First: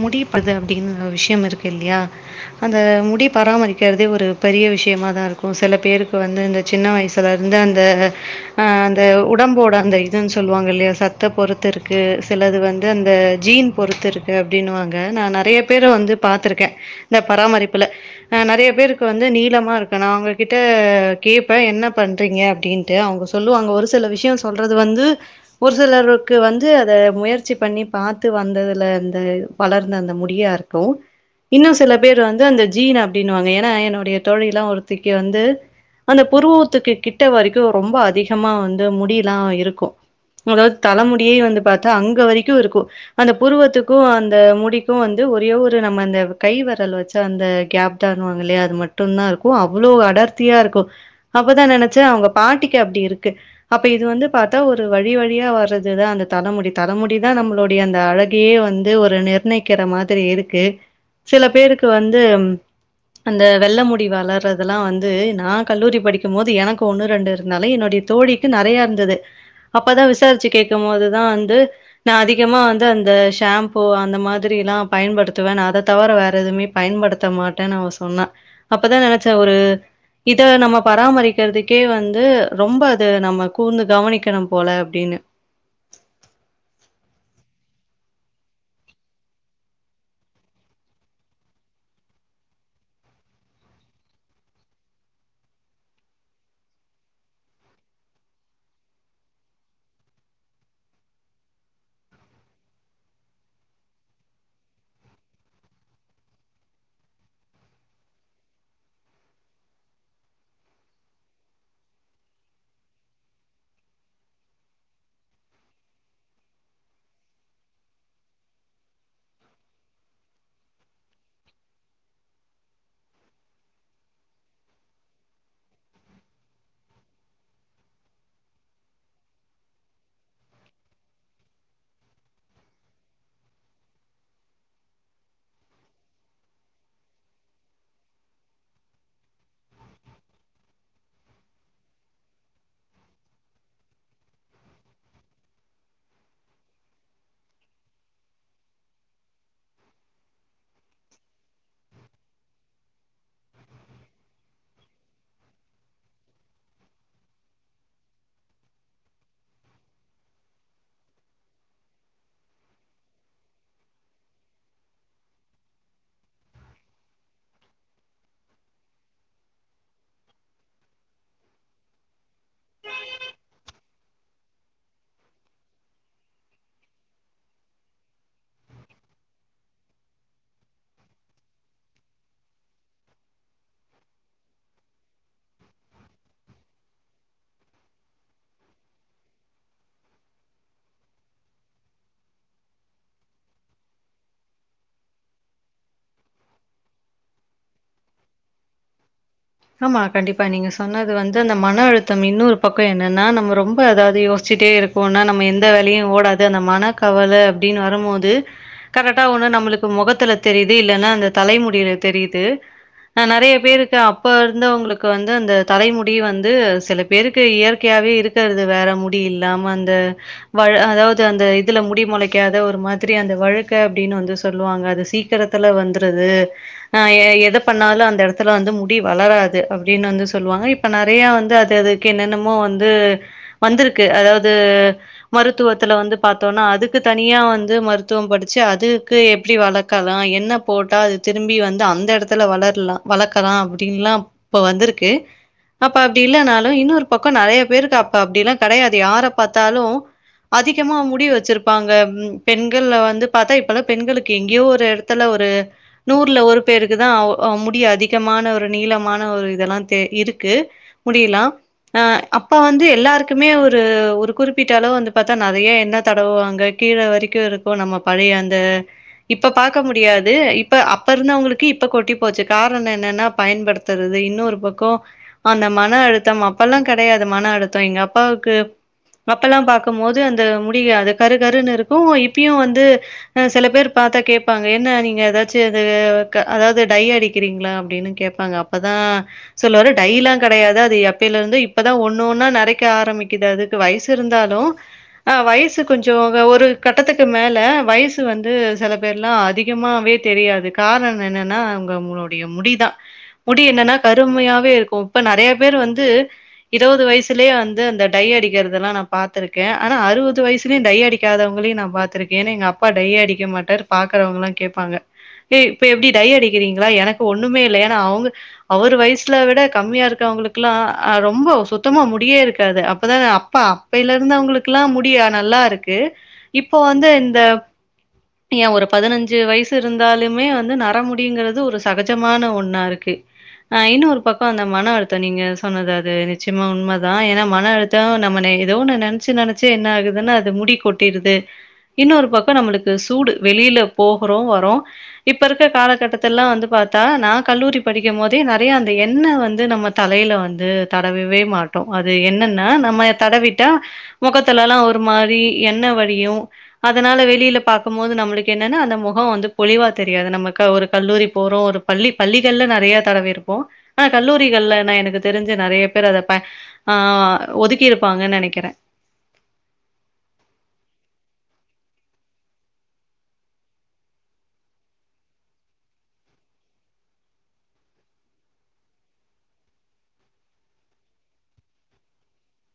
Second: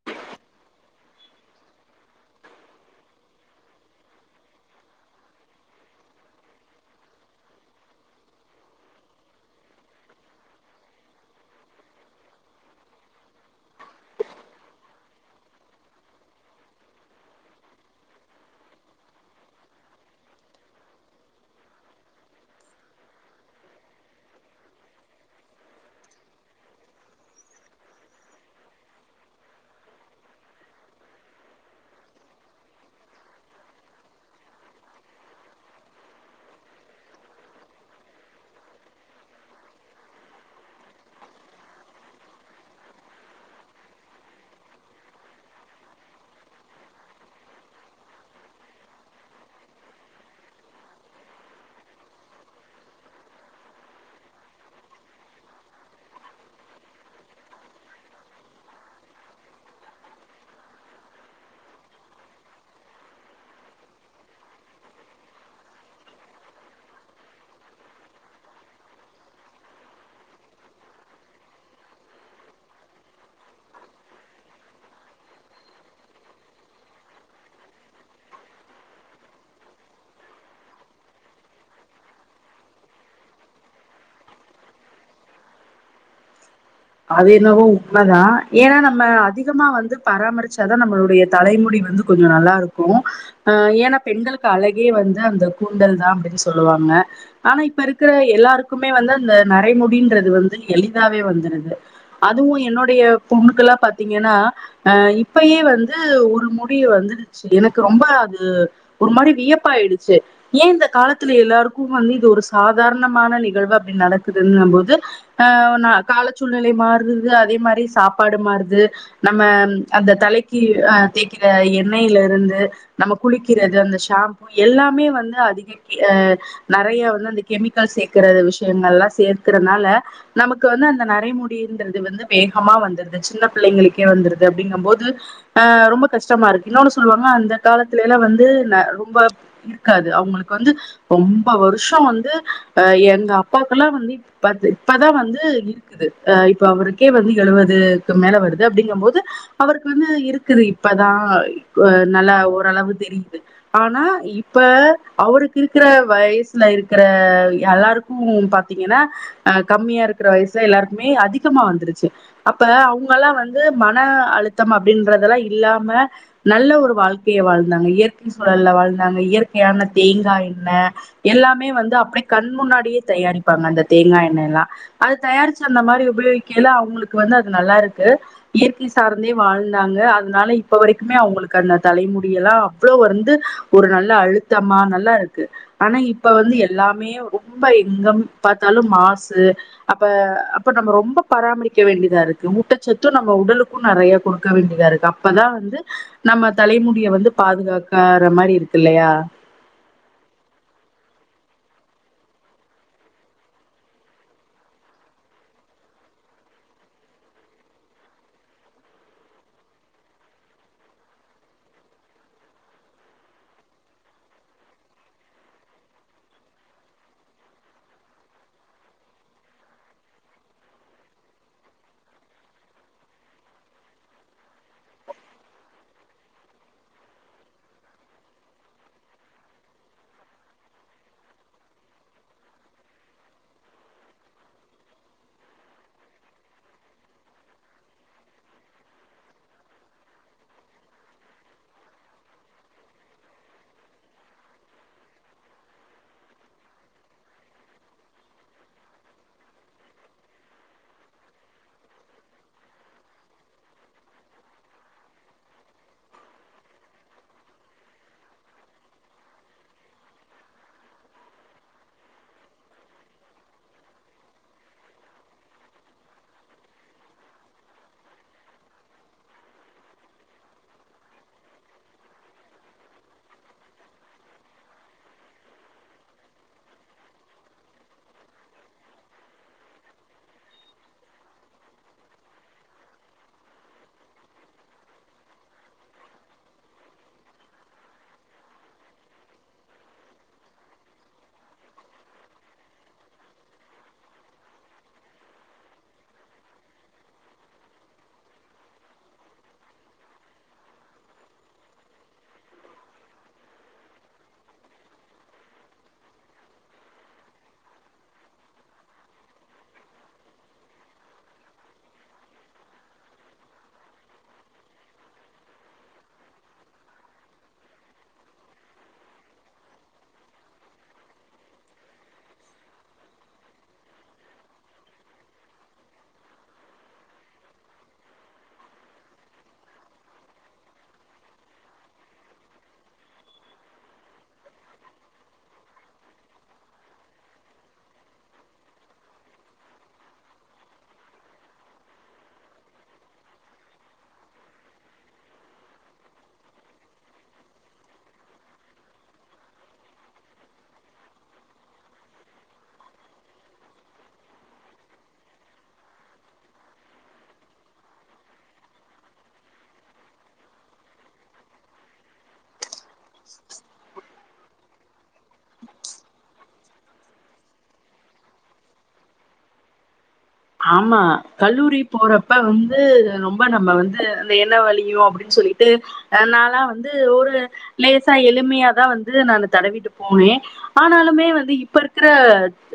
முடிப்பது அப்படினு ஒரு விஷயம் இருக்கு இல்லையா அந்த முடி பராமரிக்கிறதே ஒரு பெரிய விஷியமா தான் இருக்கும் சில பேருக்கு வந்து இந்த சின்ன வயசுல இருந்து அந்த ஆஹ் அந்த உடம்போட அந்த இதுன்னு சொல்லுவாங்க இல்லையா சத்த பொறுத்து இருக்கு சிலது வந்து அந்த ஜுன் பொறுத்து இருக்கு அப்படின்னுவாங்க நான் நெறயா பேர வந்து பாத்துருக்கேன் இந்த பராமரிப்புல ஆஹ் நெறயா பேருக்கு வந்து நீளமா இருக்கு நான் அவங்ககிட்ட கேப்பேன் என்ன பண்றீங்க அப்டின்ட்டு அவங்க சொல்லுவாங்க ஒரு சில விஷியம் சொல்றது வந்து ஒரு சிலருக்கு வந்து அத முயற்சி பண்ணி பாத்து வந்ததுல த இது வளர்ந்த அந்த முடியா இருக்கும் இன்னும் சில பேர் வந்து அந்த ஜீன் அப்டின்னுவாங்க ஏன்னா என்னுடைய தோழில ஒருத்திக்கு வந்து அந்த புருவுத்துக்கு கிட்ட வரைக்கும் ரொம்ப அதிகமா வந்து முடிலாம் இருக்கும் அதாவது தலமுடியே வந்து பாத்தா அங்க வரைக்கும் இருக்கும் அந்த புருவத்து கும் அந்த முடிக்கும் வந்து ஒரே ஒரு நம்ம அந்த கை வெரல் வச்சா அந்த கேப்தானுவாங்க இல்லையா அது மட்டும் தான் இருக்கும் அவ்ளோ அடர்த்தியா இருக்கும் அப்பதான் நெனச்சேன் அவங்க பாட்டிக்கு அப்டி இருக்கு அப்ப இது வந்து பாத்தா ஒரு வழி வழியா வர்றதுதான் அந்த தலமுடி தலமுடி தான் நம்மளுடைய அந்த அழகையே வந்து ஒரு நிர்ணயிக்கிற மாதிரி இருக்கு சில பேருக்கு வந்து அந்த வெள்ள முடி வளர்றதுலாம் வந்து நான் கல்லூரி படிக்கும் மோது எனக்கு ஒண்ணு ரெண்டு இருந்தாலும் என்னுடைய தோழிக்கு நெறயா இருந்தது அப்பதான் விசாரிச்சு கேக்கும் மோதுதான் வந்து நான் அதிகமா வந்து அந்த ஷேம்ப்பு இப்போ அந்த மாதிரிலாம் பயன்படுத்துவன் நா அத தவிர வேற எதுவுமே பயன்படுத்தமாட்டேன்னு அவ சொன்னா அப்பதான் நெனச்சன் ஒரு இத நம்ம பராமரிக்கிறதுக்கே வந்து ரொம்ப அது நம்ம கூர்ந்து கவனிக்கணும் போல அப்டின்னு அது என்னவோ உண்மதான் ஏன்னா நம்ம அதிகமா வந்து பராமரிச்சாதான் நம்மளுடைய தலைமுடி வந்து கொஞ்சம் நல்லா இருக்கும் ஆஹ் ஏன்னா பெண்களுக்கு அழகே வந்து அந்த கூந்தல் தான் அப்டின்னு சொல்லுவாங்க ஆனா இப்ப இருக்கிற எல்லாருக்குமே வந்து அந்த நரைமுடின்றது வந்து எளிதாவே வந்துருது அதுவும் என்னுடைய பொண்ணுக்குலாம் பாத்தீங்கன்னா ஆஹ் இப்பயே வந்து ஒரு முடி வந்துடுச்சு எனக்கு ரொம்ப அது ஒரு மாரி வியப்பாயிடுச்சு ஏன் இந்த காலத்துல எல்லாருக்கும் வந்து இது ஒரு சாதாரணமான நிகழ்வு அப்டின்னு நடக்குதுன்னும்போது ஆஹ் நா காலத்து சூழ்நிலை மாறுது அதே மாரி சாப்பாடு மாறுது நம்ம அந்த தலைக்கு ஆஹ் தேக்கிற எண்ணெயில இருந்து நம்ம குளிக்கிறது அந்த ஷாம்பூ எல்லாமே வந்து அதிக ஹ நெறயா வந்து அந்த கெமிக்கல் சேக்கற விஷயங்கலாம் சேர்க்கறனால நமக்கு வந்து அந்த ந நரைமுடின்றது வந்து வேகமா வந்துருது சின்ன பிள்ளைங்களுக்கே வந்துறுது அப்படிங்கம் போது ஆஹ் ரொம்ப கஷ்டமா இருக்கு இன்னொன்னு சொல்லுவாங்க அந்த காலத்திலலாம் வந்து ந ரொம்ப இருக்காது அவங்களுக்கு வந்து ரொம்ப வருஷம் வந்து எங்க அப்பாக்குல்லாம் வந்து இப்பத் இப்பதான் வந்து இரு க்குது ஆஹ் இப்ப அவருக்கே வந்து எழுவதுக்கு மேல வருது அப்டிங்க போது அவருக்கு வந்து இருக்குது இப்பதான் நல்ல ஓரளவு தெரியுது ஆனா இப்ப அவருக்கு இருக்கிற வயசுல இருக்கிற எல்லாருக்கும் பாத்தீங்கன்னா ஆஹ் கம்மியா இருக்கிற வயசு ல எல்லாருக்குமே அதிகமா வந்துருச்சு அப்ப அவங்கலாம் வந்து மன அழுத்தம் அப்படின்றதெல்லாம் இல்லாம நல்ல ஒரு வாழ்க்கைய வாழ்ந்தாங்க இயற்கை சூழல்ல வாழ்ந்தாங்க இயற்கையான தேங்காய் எண்ணெய் எல்லாமே வந்து அப்டே கண் முன்னாடியே தயாரிப்பாங்க அந்த தேங்கா எண்ணெயலாம் அது தயாரிச்சு அந்த மாரி உபயோகிக்கல அவங்களுக்கு வந்து அது நல்லா இருக்கு இயற்கை சார்ந்தே வாழ்ந்தாங்க அதனால இப்ப வரைக்குமே அவங்களுக்கு அந்த தலைமுடியலாம் அவ்ளோ வந்து ஒரு நல்ல அழுத்தமா நல்லா இருக்கு ஆனா இப்ப வந்து எல்லாமே ரொம்ப எங்கம் பார்த்தாலும் மாசு அப்ப அப்ப நம்ம ரொம்ப பராமரிக்க வேண்டியதா இருக்கு ஊட்டச்சத்தும் நம்ம உடலுக்கும் நெறய குடுக்க வேண்டியதா இருக்கு அப்பதான் வந்து நம்ம தலைமுடிய வந்து பாதுகாக்கற மாரி இருக்கு இல்லையா ஆமா கண்டிப்பா நீங்க சொன்னது வந்து அந்த மன அழுத்தம் இன்னொரு பக்கம் என்னன்னா நம்ம ரொம்ப அதாவது யோசிச்சிட்டே இருக்கோன்னா நம்ம எந்த வேலையும் ஓடாது அந்த மன கவல அப்டின்னு வருமோது கரெக்டா ஒண்ணு நம்மளுக்கு மொகத்துல தெரிது இல்லன்னா அந்த தலைமுடியில தெரியுது ஆஹ் நெறயா பேருக்கு அப் ப்ப இருந்தவங்களுக்கு வந்து அந்த தலைமுடி வந்து சில பேருக்கு இயற்கையாவே இருக்கிறது வேற முடி இல்லாம அந்த வழ அதாவது அந்த இதுல முடி மொளைக்காத ஒரு மாதிரி அந்த வழுக்க அப்டின்னு வந்து சொல்லுவாங்க அது சீக்கிரத்துல வந்துறது ஆஹ் எ எத பண்ணாலும் அந்த எடத்துல வந்து முடி டி வளராது அப்டின்னு வந்து சொல்லுவாங்க இப்ப நெறயா வந்து அது அதுக்கு என்னென்னமோ வந்து வந்துருக்கு அதாவது மருத்துவத்துல வந்து பாத்தோனா அதுக்கு தனியா வந்து மருத்துவம் படிச்சு அதுக்கு எப்டி வளக்கலாம் என்ன போட்டா அது திரும்பி வந்து அந்த எடத்துல வளரலாம் வளக்கலாம் அப் டினுலான் இப்ப வந்துருக்கு அப்ப அப்டி இல்லனாலும் இன்னொரு பக்கம் நெறயா பேருக்கு அப்ப அப்டிலாம் கெடையாது யாரப் பாத்தாலும் அதிகமா முடி வச்சிருப்பாங்க ம் பெண்கள்ள வந்து பாத்தா இப்பல்லாம் பெண்களுக்கு எங்கேயோ ஒரு எடத்துல ஒரு நூறுல ஒரு பேருக்கு தான் ஆவு ஆஹ் முடி அதிகமான ஒரு ரு நீளமான ஒரு இதெல்லாம் தெ இருக்கு முடியிலாம் ஆஹ் அப்ப வந்து எல்லாருக்குமே ஒரு ஒரு குறிப்பிட்ட அளவு வந்து பாத்தா நெறய என்ன தடவுவாங்க கீழ வரைக்கும் இருக்கும் நம்ம பழைய அந்த இப்ப பாக்க முடியாது இப்ப அப்ப இருந்தவங்களுக்கு இப்ப கொட்டி போச்சு காரணம் என்னன்னா பயன்படுத்துறது இன்னொரு பக்கம் அந்த மன அழுத்தம் அப்பெல்லாம் கெடயாது மன அழுத்தம் எங்க அப்பாவுக்கு அப்பல்லாம் பாக்கும்மோது அந்த முடி அது கரு கருன்னு இருக்கும் இப்பியும் வந்து சில பேர் பாத்தா கேப்பாங்க என்ன நீங்க எதாச்சும் இதுவே அ அதாவது டைய் அடிக்கிறீங்களா அப்டின்னு கேப் ப்பாங்க அப்பதான் சொல்லுவாரு டைய்லாம் கெடயாது அது எப்பில இருந்து இப்பதான் ஒண்ணு ஒன்னா நறைக்க ஆரம்மிக்குது அதுக்கு வயசு இருந்தாலும் ஆஹ் வயசு கொஞ்சம் ஒரு கட்டத்துக்கு மேல வயசு வந்து செல பேர்லாம் அதிகமாவே தெரியாது காரணம் என்னன்னா அவங்க அவங்களோடைய முடிதான் முடி என்னன்னா கருமையாவே இருக்கும் இப்ப நெறயா பேர் வந்து இருவது வயசுலயே வந்து அந்த டைய் அடிக்கிறதுலாம் நான் பாத்திருக்கேன் ஆனா அறுவது வயசுலயும் டைய் அடிக்காதவங்களையும் நான் பாத்திருக்கேன் ஏன்னா எங்க அப்பா டையே அடிக்க மாட்டார் பாக்குறவங்கலாம் கேப்பாங்க ஏ இப்ப எப்டி டைய் அடிக்கிறீங்களா எனக்கு ஒண்ணுமே இல்லையா நா அவுங்க அவரு வயசுல விட கம்மியா இருக்கவங்களுக்குலா ஆ ரொம்ப சுத்தமா முடியே இருக்காது அப்பதா நா அப்பா அப்பேலே இருந்து அவுங்களுக்குலா முடியா நல்லா இருக்கு இப்போ வந்து இந்த ஏயா ஒரு பதினஞ்சு வயசு இருந்தாலுமே வந்து நர முடியுங்கிறது ஒரு சகஜமான ஒன்னு னா இருக்கு ஆஹ் இன்னொரு பக்கோ அந்த மன அழுத்தம் நீங்க சொன்னது அது நிச்சயமா உண்மதா ஏன்னா மன அழுத்தோ நம்ம ஏத ஒன்னு நெனச்சு நெனச்சு என்ன ஆகுதுன்னா அது முடி கொட்டிடுது இன்னொரு பக்கோ நம்மளுக்கு சூடு வெளியில போகுறோ வரோ இப்ப இருக்க காலகட்டத்துலா வந்து பாத்தா நா கல்லூரி படிக்கும் போதே நெறையா அந்த எண்ண வந்து நம்ம தலையில வந்து தடவவே மாட்டோ அது என்னன்னா நம்ம தடவிட்டா மொகத்துலலாம் ஒரு மாரி எண்ண வழியும் அதனால வெளியில பாக்கும்மோது நம்மளுக்கு என்னன்னா அந்த மொகம் வந்து பொலிவா தெரியாது நமக்கா ஒரு கல்லூரி போறோ ஒரு பள்ளி பள்ளிகள்ல நா நெறையா தடவி இருப்போ ஆனா கல்லூரிகள்ல நா எனக்கு தெரிஞ்ச நெறைய பேர் அத ஆஹ் ஒதுக்கி இருப்பாங்கன்னு நெனைக்கிறே ஆமா கல்லூரி போறப்ப வந்து ரொம்ப நம்ம வந்து இந்த எண்ண வழியு அப்டின்னு சொல்லிட்டு ஆஹ் நாலா வந்து ஒரு லேசா எளிமையாதா வந்து நானு தடவிட்டு போனே ஆனாலுமே வந்து இப்ப இருக்குற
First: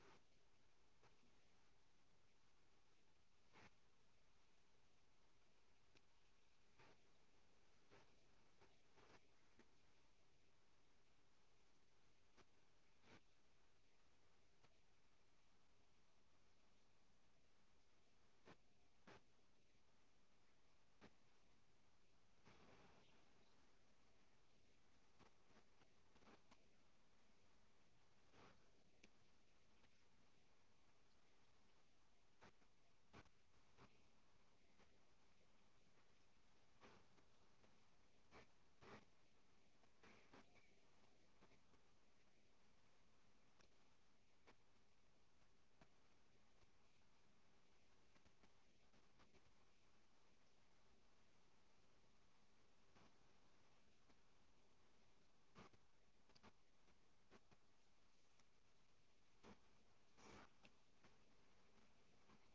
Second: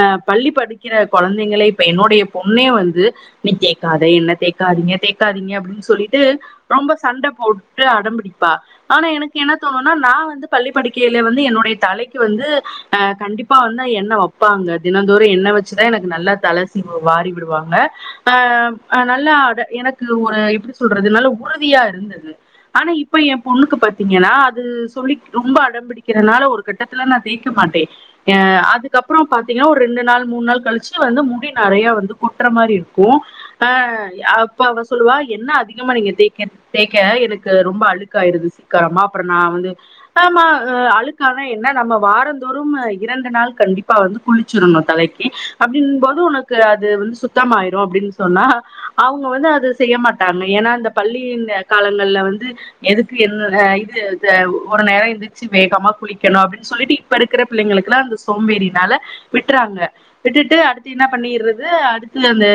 ஆஹ் பள்ளி படிக்கிற கொழந்திங்களே இப்ப என்னுடைய பொண்ணே வந்து நீ தேக்காத எண்ண தேக்காதீங்க தேக்காதீங்க அப்டின்னு சொல்லிட்டு ரொம்ப சண்ட போட்டு அடம்பிடிப்பா ஆனா எனக்கு என்ன தோணும்னா நா வந்து பள்ளி படிக்கையில வந்து என்னுடைய தலைக்கு வந்து ஆஹ் கண்டிப்பா வந்து எண்ண வப்பாங்க தினந்தோறும் எண்ண வெச்சுதா எனக்கு நல்லா தல சீவு வாரி விடுவாங்க ஆஹ் நல்லா அட எனக்கு ஒரு எப்டி சொல்றது நல்ல உறுதியா இருந்தது ஆனா இப்ப என் பொண்ணுக்கு பாத்தீங்கன்னா அது சொல்லிக் ரொம்ப அடம்பிடிக்கிறதுனால ஒரு கட்டத்துல நா தேய்க மாட்டே ஆஹ் அதுக்கப்புறோ பாத்தீங்கன்னா ஒரு ரெண்டு நாள் மூணு நாள் கழிச்சு வந்து முடி நறையா வந்து கொட்டுற மாரி இருக்கோ ஆஹ் அப்போ அவ சொல்லுவா எண்ண அதிகமா நீங்க தேக்க தேக்க எனக்கு ரொம்ப அழுக்காயிடுது சீக்கிரமா அப்புறோ நா வந்து ஆமா அழுக்கானா என்ன நம்ம வாரந்தோறும் இரண்டு நாள் கண்டிப்பா வந்து குளிச்சிடணும் தலைக்கு அப்டின்னும் போது உனக்கு க்கு அது வந்து சுத்தமாயிரு அப்டின்னு சொன்னா அவுங்க வந்து அது செய்ய மாட்டாங்க ஏன்னா அந்த பள்ளி காலங்கள்ல வந்து எதுக்கு என்ன இது இது ஒ ஒரு நேரோ எந்திரிச்சி வேகமா குளிக்கணு அப்டின்னு சொல்லிட்டு இப்ப இருக்கற பிள்ளைங்களுக்குலாம் அந்த சோம்பேறினால விட்டுறாங்க விட்டுட்டு அடுத்து என்ன பண்ணிறது அடுத்து அந்த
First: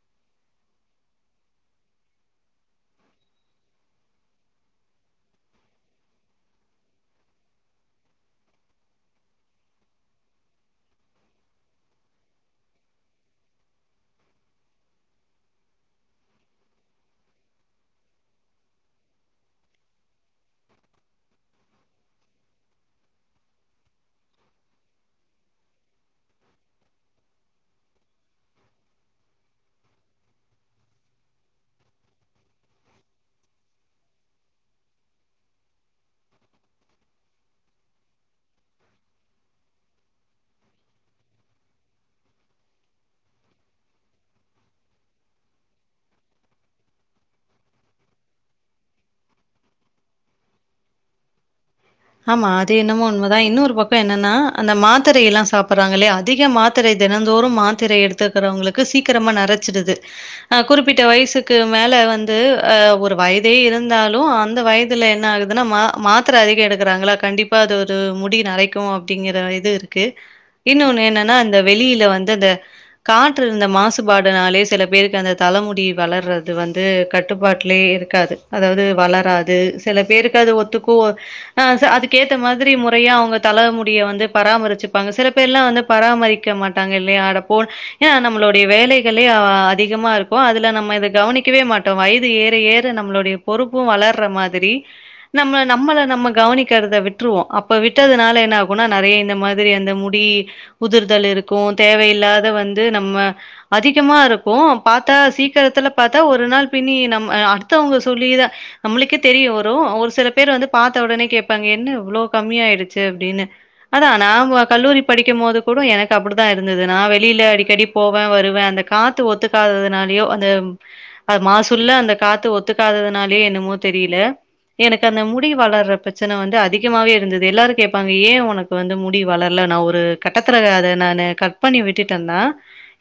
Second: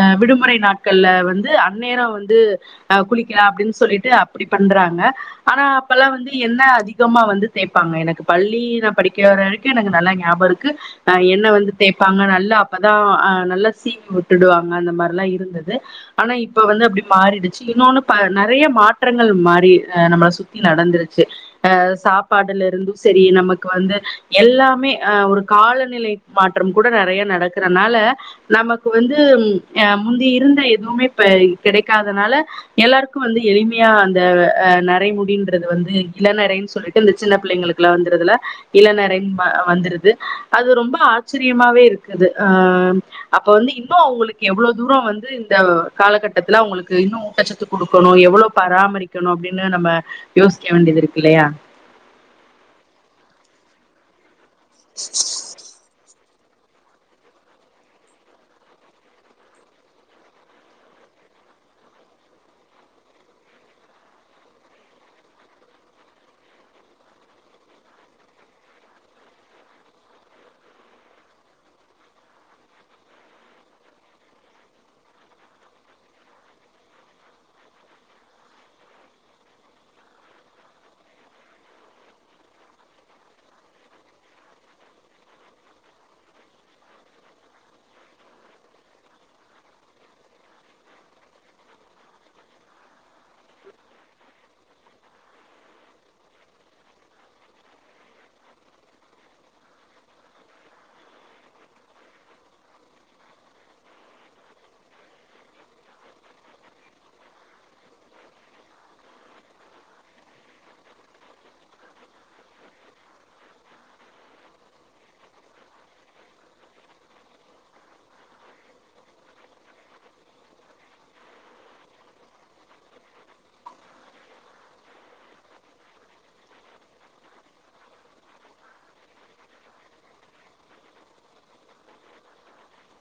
ஆஹ் விடுமுறை நாட்கள்ல வந்து அந்நேரோ வந்து் ஆஹ் குளிக்கலாம் அப்டின்னு சொல்லிட்டு அப்படி பண்றாங்க ஆனா அப்பல்லாம் வந்து எண்ண அதிகமா வந்து தேப்பாங்க எனக்கு பள்ளி நா படிக்கிற வரவரைக்கோ எனக்கு நல்ல ஞாபோ இருக்கு ஆஹ் எண்ண வந்து தேப்பாங்க நல்ல அப்பதா ஆஹ் நல்லா சீவி உட்டுடுவாங்க அந்த மாரிலா இருந்தது ஆனா இப்ப வந்து அப்டி மாறிடுச்சு இன்னொன்னு பா நறையா மாற்றங்கள் மாறி ஹ நம்மள சுத்தி நடந்துருச்சு ஆஹ் சாப்பாடுல இருந்தும் செரி நமக்கு வந்து எல்லாமே ஹ ஒரு காலநிலை மாற்றம் கூட நெறையா நடக்கு இருக்கறனால நமக்கு வந்து ம் ஆஹ் முந்தி இருந்த எதுவுமே இப்ப கிடைக்காதனால எல்லாருக்கும் வந்து எளிமையா அந்த ஹ நறை முடின்றது வந்து இளநறைன்னு சொல்லிட்டு இந்த சின்ன பிள்ளைங்களுக்குல வந்துறதுல்ல இளநறை வந்துருது அது ரொம்ப ஆச்சரியமாவே இருக்குது ஆஹ் அப்ப வந்து இன்னு அவுங்களுக்கு எவ்ளோ தூரோ வந்து இந்த காலகட்டத்துல அவுங்களுக்கு இன்னு ஊட்டச்சத்து குடுக்கணு எவ்ளோ பராமரிக்கணு அப்டின்னு நம்ம யோசிக்க வேண்டியது இருக்கு இல்லையா ஆமா அது என்னமோ உண்மதா இன்னொரு பக்கோ என்னன்னா அந்த மாத்திரையெல்லா சாப்புட்றாங்க இல்லையா அது அதிக மாத்திரை தினந்தோறும் மாத்திரை எடுத்துக்கிறவங்களுக்கு சீக்கிரமா நரைச்சிடுது ஆஹ் குறிப்பிட்ட வயசுக்கு மேல வந்து ஆஹ் ஒரு வயதே இருந்தாலும் அந்த வயதுல என்ன ஆகுதுன்னா மா மாத்திர அதிக எடு கறாங்கலா கண்டிப்பா அது ஒரு முடி நறைக்கும் அப்படிங்கிற இது இருக்கு இன்னொன்னு என்னன்னா அந்த வெளியில வந்து அந்த காற்று இந்த மாசுபாடுனாலே சில பேருக்கு அந்த தலைமுடி வளர்றது வந்து கட்டுப்பாட்லயே இருக்காது அதாவது வளராது சில பேருக்கு அது ஒத்துக்கும் ஒ ஆஹ் ச அதுக்கேத்த மாதிரி முறையா அவுங்க தல முடிய வந்து பராமரிச்சுப்பாங்க சில பேர்லாம் வந்து பராமரிக்க மாட்டாங்க இல்லையா அடப்போ ஏ நம்மளுடைய வேலைகளே ஆ அதிகமா இருக்கோ அதுல நம்ம இத கவனிக்கவே மாட்டோம் வயது ஏற ஏற நம்மளுடைய பொறுப்பும் வளர்ற மாதிரி நம்ம நம்மள நம்ம கவனிக்கிறத விட்டுருவோ அப்போ விட்டதுனால என்ன ஆகுனா நறைய இந்த மாதிரி அந்த முடி உதிர்தல் இருக்கோ தேவையில்லாத வந்து நம்ம அதிகமா இருக்கோ பாத்தா சீக்கிரத்துல பாத்தா ஒரு நாள் பின்னி நம்ம அடுத்தவங்க சொல்லிதா நம்மளுக்கே தெரியு வரோ ஒரு சில பேர் வந்து பாத்த உடனே கேப்பாங்க என்ன இவ்வளோ கம்மியாயிடுச்சு அப்டின்னு ஆனா நாம கல்லூரி படிக்கும் போது கூட எனக்கு அப்படித்தா இருந்தது நா வெளியில அடிக்கடி போவே வருவே அந்த காத்து ஒத்துக்காததுனாலயோ அந்த மாசுல்ல அந்த காத்து ஒத்துக்காததுனாலயோ என்னமோ தெரியல எனக்கு அந்த முடி வளர்ற பிர பிரச்சன வந்து அதிகமாவே இருந்தது எல்லாரும் கேட்பாங்க ஏன் உனக்கு வந்து முடி வளர்ல நா ஒரு கட்டத்துல அத நானு கட் பண்ணி விட்டுட்டேந்தா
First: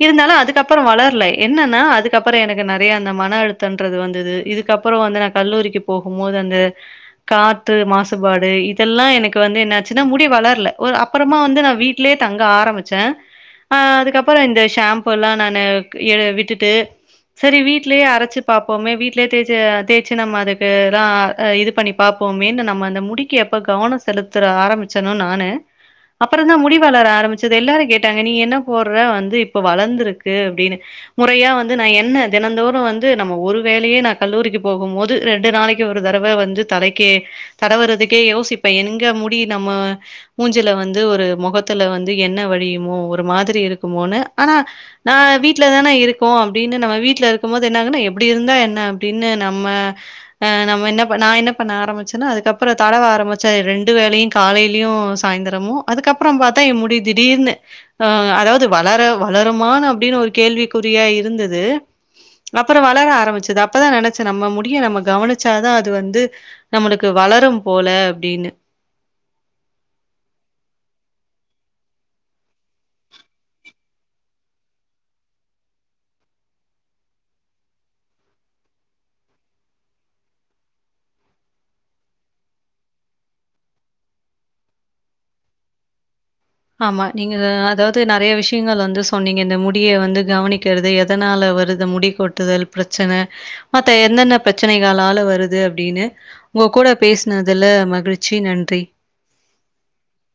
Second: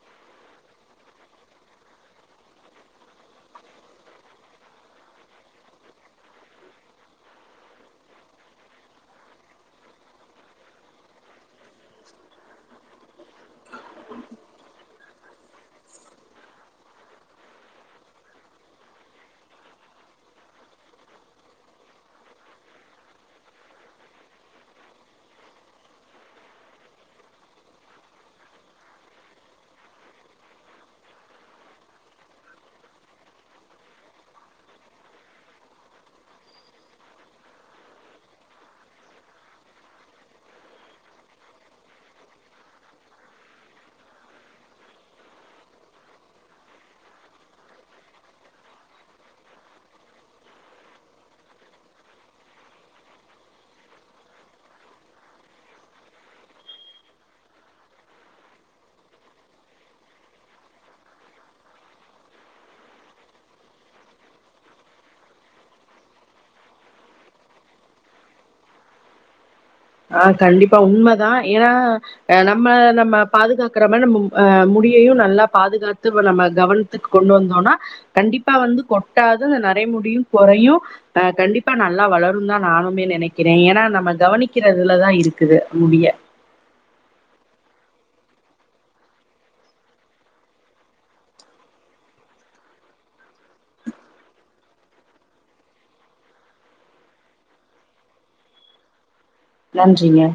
இருந்தாலும் அதுக்கப்புறம் வளர்ல என்னன்னா அதுக்கப்புறோ எனக்கு நெறைய அந்த மன அழுத்தன்றது வந்தது இதுக்கப்புறோ வந்து நா கல்லூரிக்கு போகும் போது அந்த காத்து மாசு பாடு இதெல்லா எனக்கு வந்து என்னச்சுன்னா முடி வளர்ல ஓ அப்புறமா வந்து நான் வீட்லயே தங்க ஆரம்பிச்சேன் ஆ அதுக்கப்புறோ இந்த ஷாம்பு எல்லா நானு எ விட்டுட்டு செரி வீட்லயே அரைச்சு பார்ப்போமே வீட்ல தே தேச்சு நம்ம அதுக்கு ஹ இதுபண்ணி பாப்போமே நம்ம அந்த மு முடிக்க எப்ப கவனம் செலுத்த ஆரம்பிச்சோணோ நானு அப்புற தான் முடி வளர ஆரம்பிச்சது எல்லாரும் கேட்டாங்க நீ என்ன போடுற வந்து இப்ப வளர்ந்துருக்கு அப்படின்னு முறையா வந்து நான் எண்ணெ தினந்தோறும் வந்து நம்ம ஒரு வேலையே நான் கல்லூரிக்கு போகும் ரெண்டு நாளைக்கு ஒரு தடவை வந்து தலைக்கே தடவுறதுக் அப்படியே யோசிப்பேன் எங்க முடி நம்ம மூஞ்சில வந்து ஒரு முகத்துல வந்து எண்ணெ வழியுமோ ஒரு மாதிரி இருக்குமோனு ஆனா நான் வீட்டுல தானே இருக்கோம் அப்படின்னு நம்ம வீட்டுல இருக்கும் போது என்னாகும்னா எப்படி இருந்தா என்ன அப்படின்னு நம்ம நம்ம என்ன நான் என்ன பண்ண ஆரம்பிச்சேன்னோ அதுக்கப்புறோ டீ தடவ ஆரம்பிச்சா ரெண்டு வேலையும் காலையிலயும் சாய்ந்திரமும் அதுக்கப்புறம் பார்த்தா என் முடி திடீர்னு அஹ் அதாவது வளர வளருமான அப்படின்னு ஒரு கேள்விக்குறியா இருந்தது அப்புறோ வளர ஆரம்பிச்சது அப்பதான் நெனைச்சே நம்ம முடிய நம்ம கவனிச்சாதான் அது வந்து நம்மளுக்கு வளரும் போல அப்படின்னு ஆஹ் கண்டிப்பா உண்மைதான் ஏன்னா அஹ் நம்ம நம்ம பாதுகாக்கற மாதிரி நம்ம அஹ் முடியையும் நல்லா பாதுகாத்து நம்ம கவனத்துக்கு கொண்டு வந்தோம்னா கண்டிப்பா வந்து கொட்டாது நரைமுடியும் குறையும் அஹ் கண்டிப்பா நல்லா வளரும் தான் நானுமே நினைக்கிறேன் ஏன்னா நம்ம கவனிக் வக்கிறதுலதான் இருக்குது முடிய ஆமா நீங்க அதாவது நிறைய விஷயங்கள் வந்து சொன்னீங்க இந்த முடிய வந்து கவனிக்கிறது எதனால வருது முடி கொட்டுதல் பிரச்சனை மத்த என்னென்ன பிரச்சனைகளால வருது அப்படின்னு உங்க கூட பேசினதுல மகிழ்ச்சி நன்றி நன்றிங்க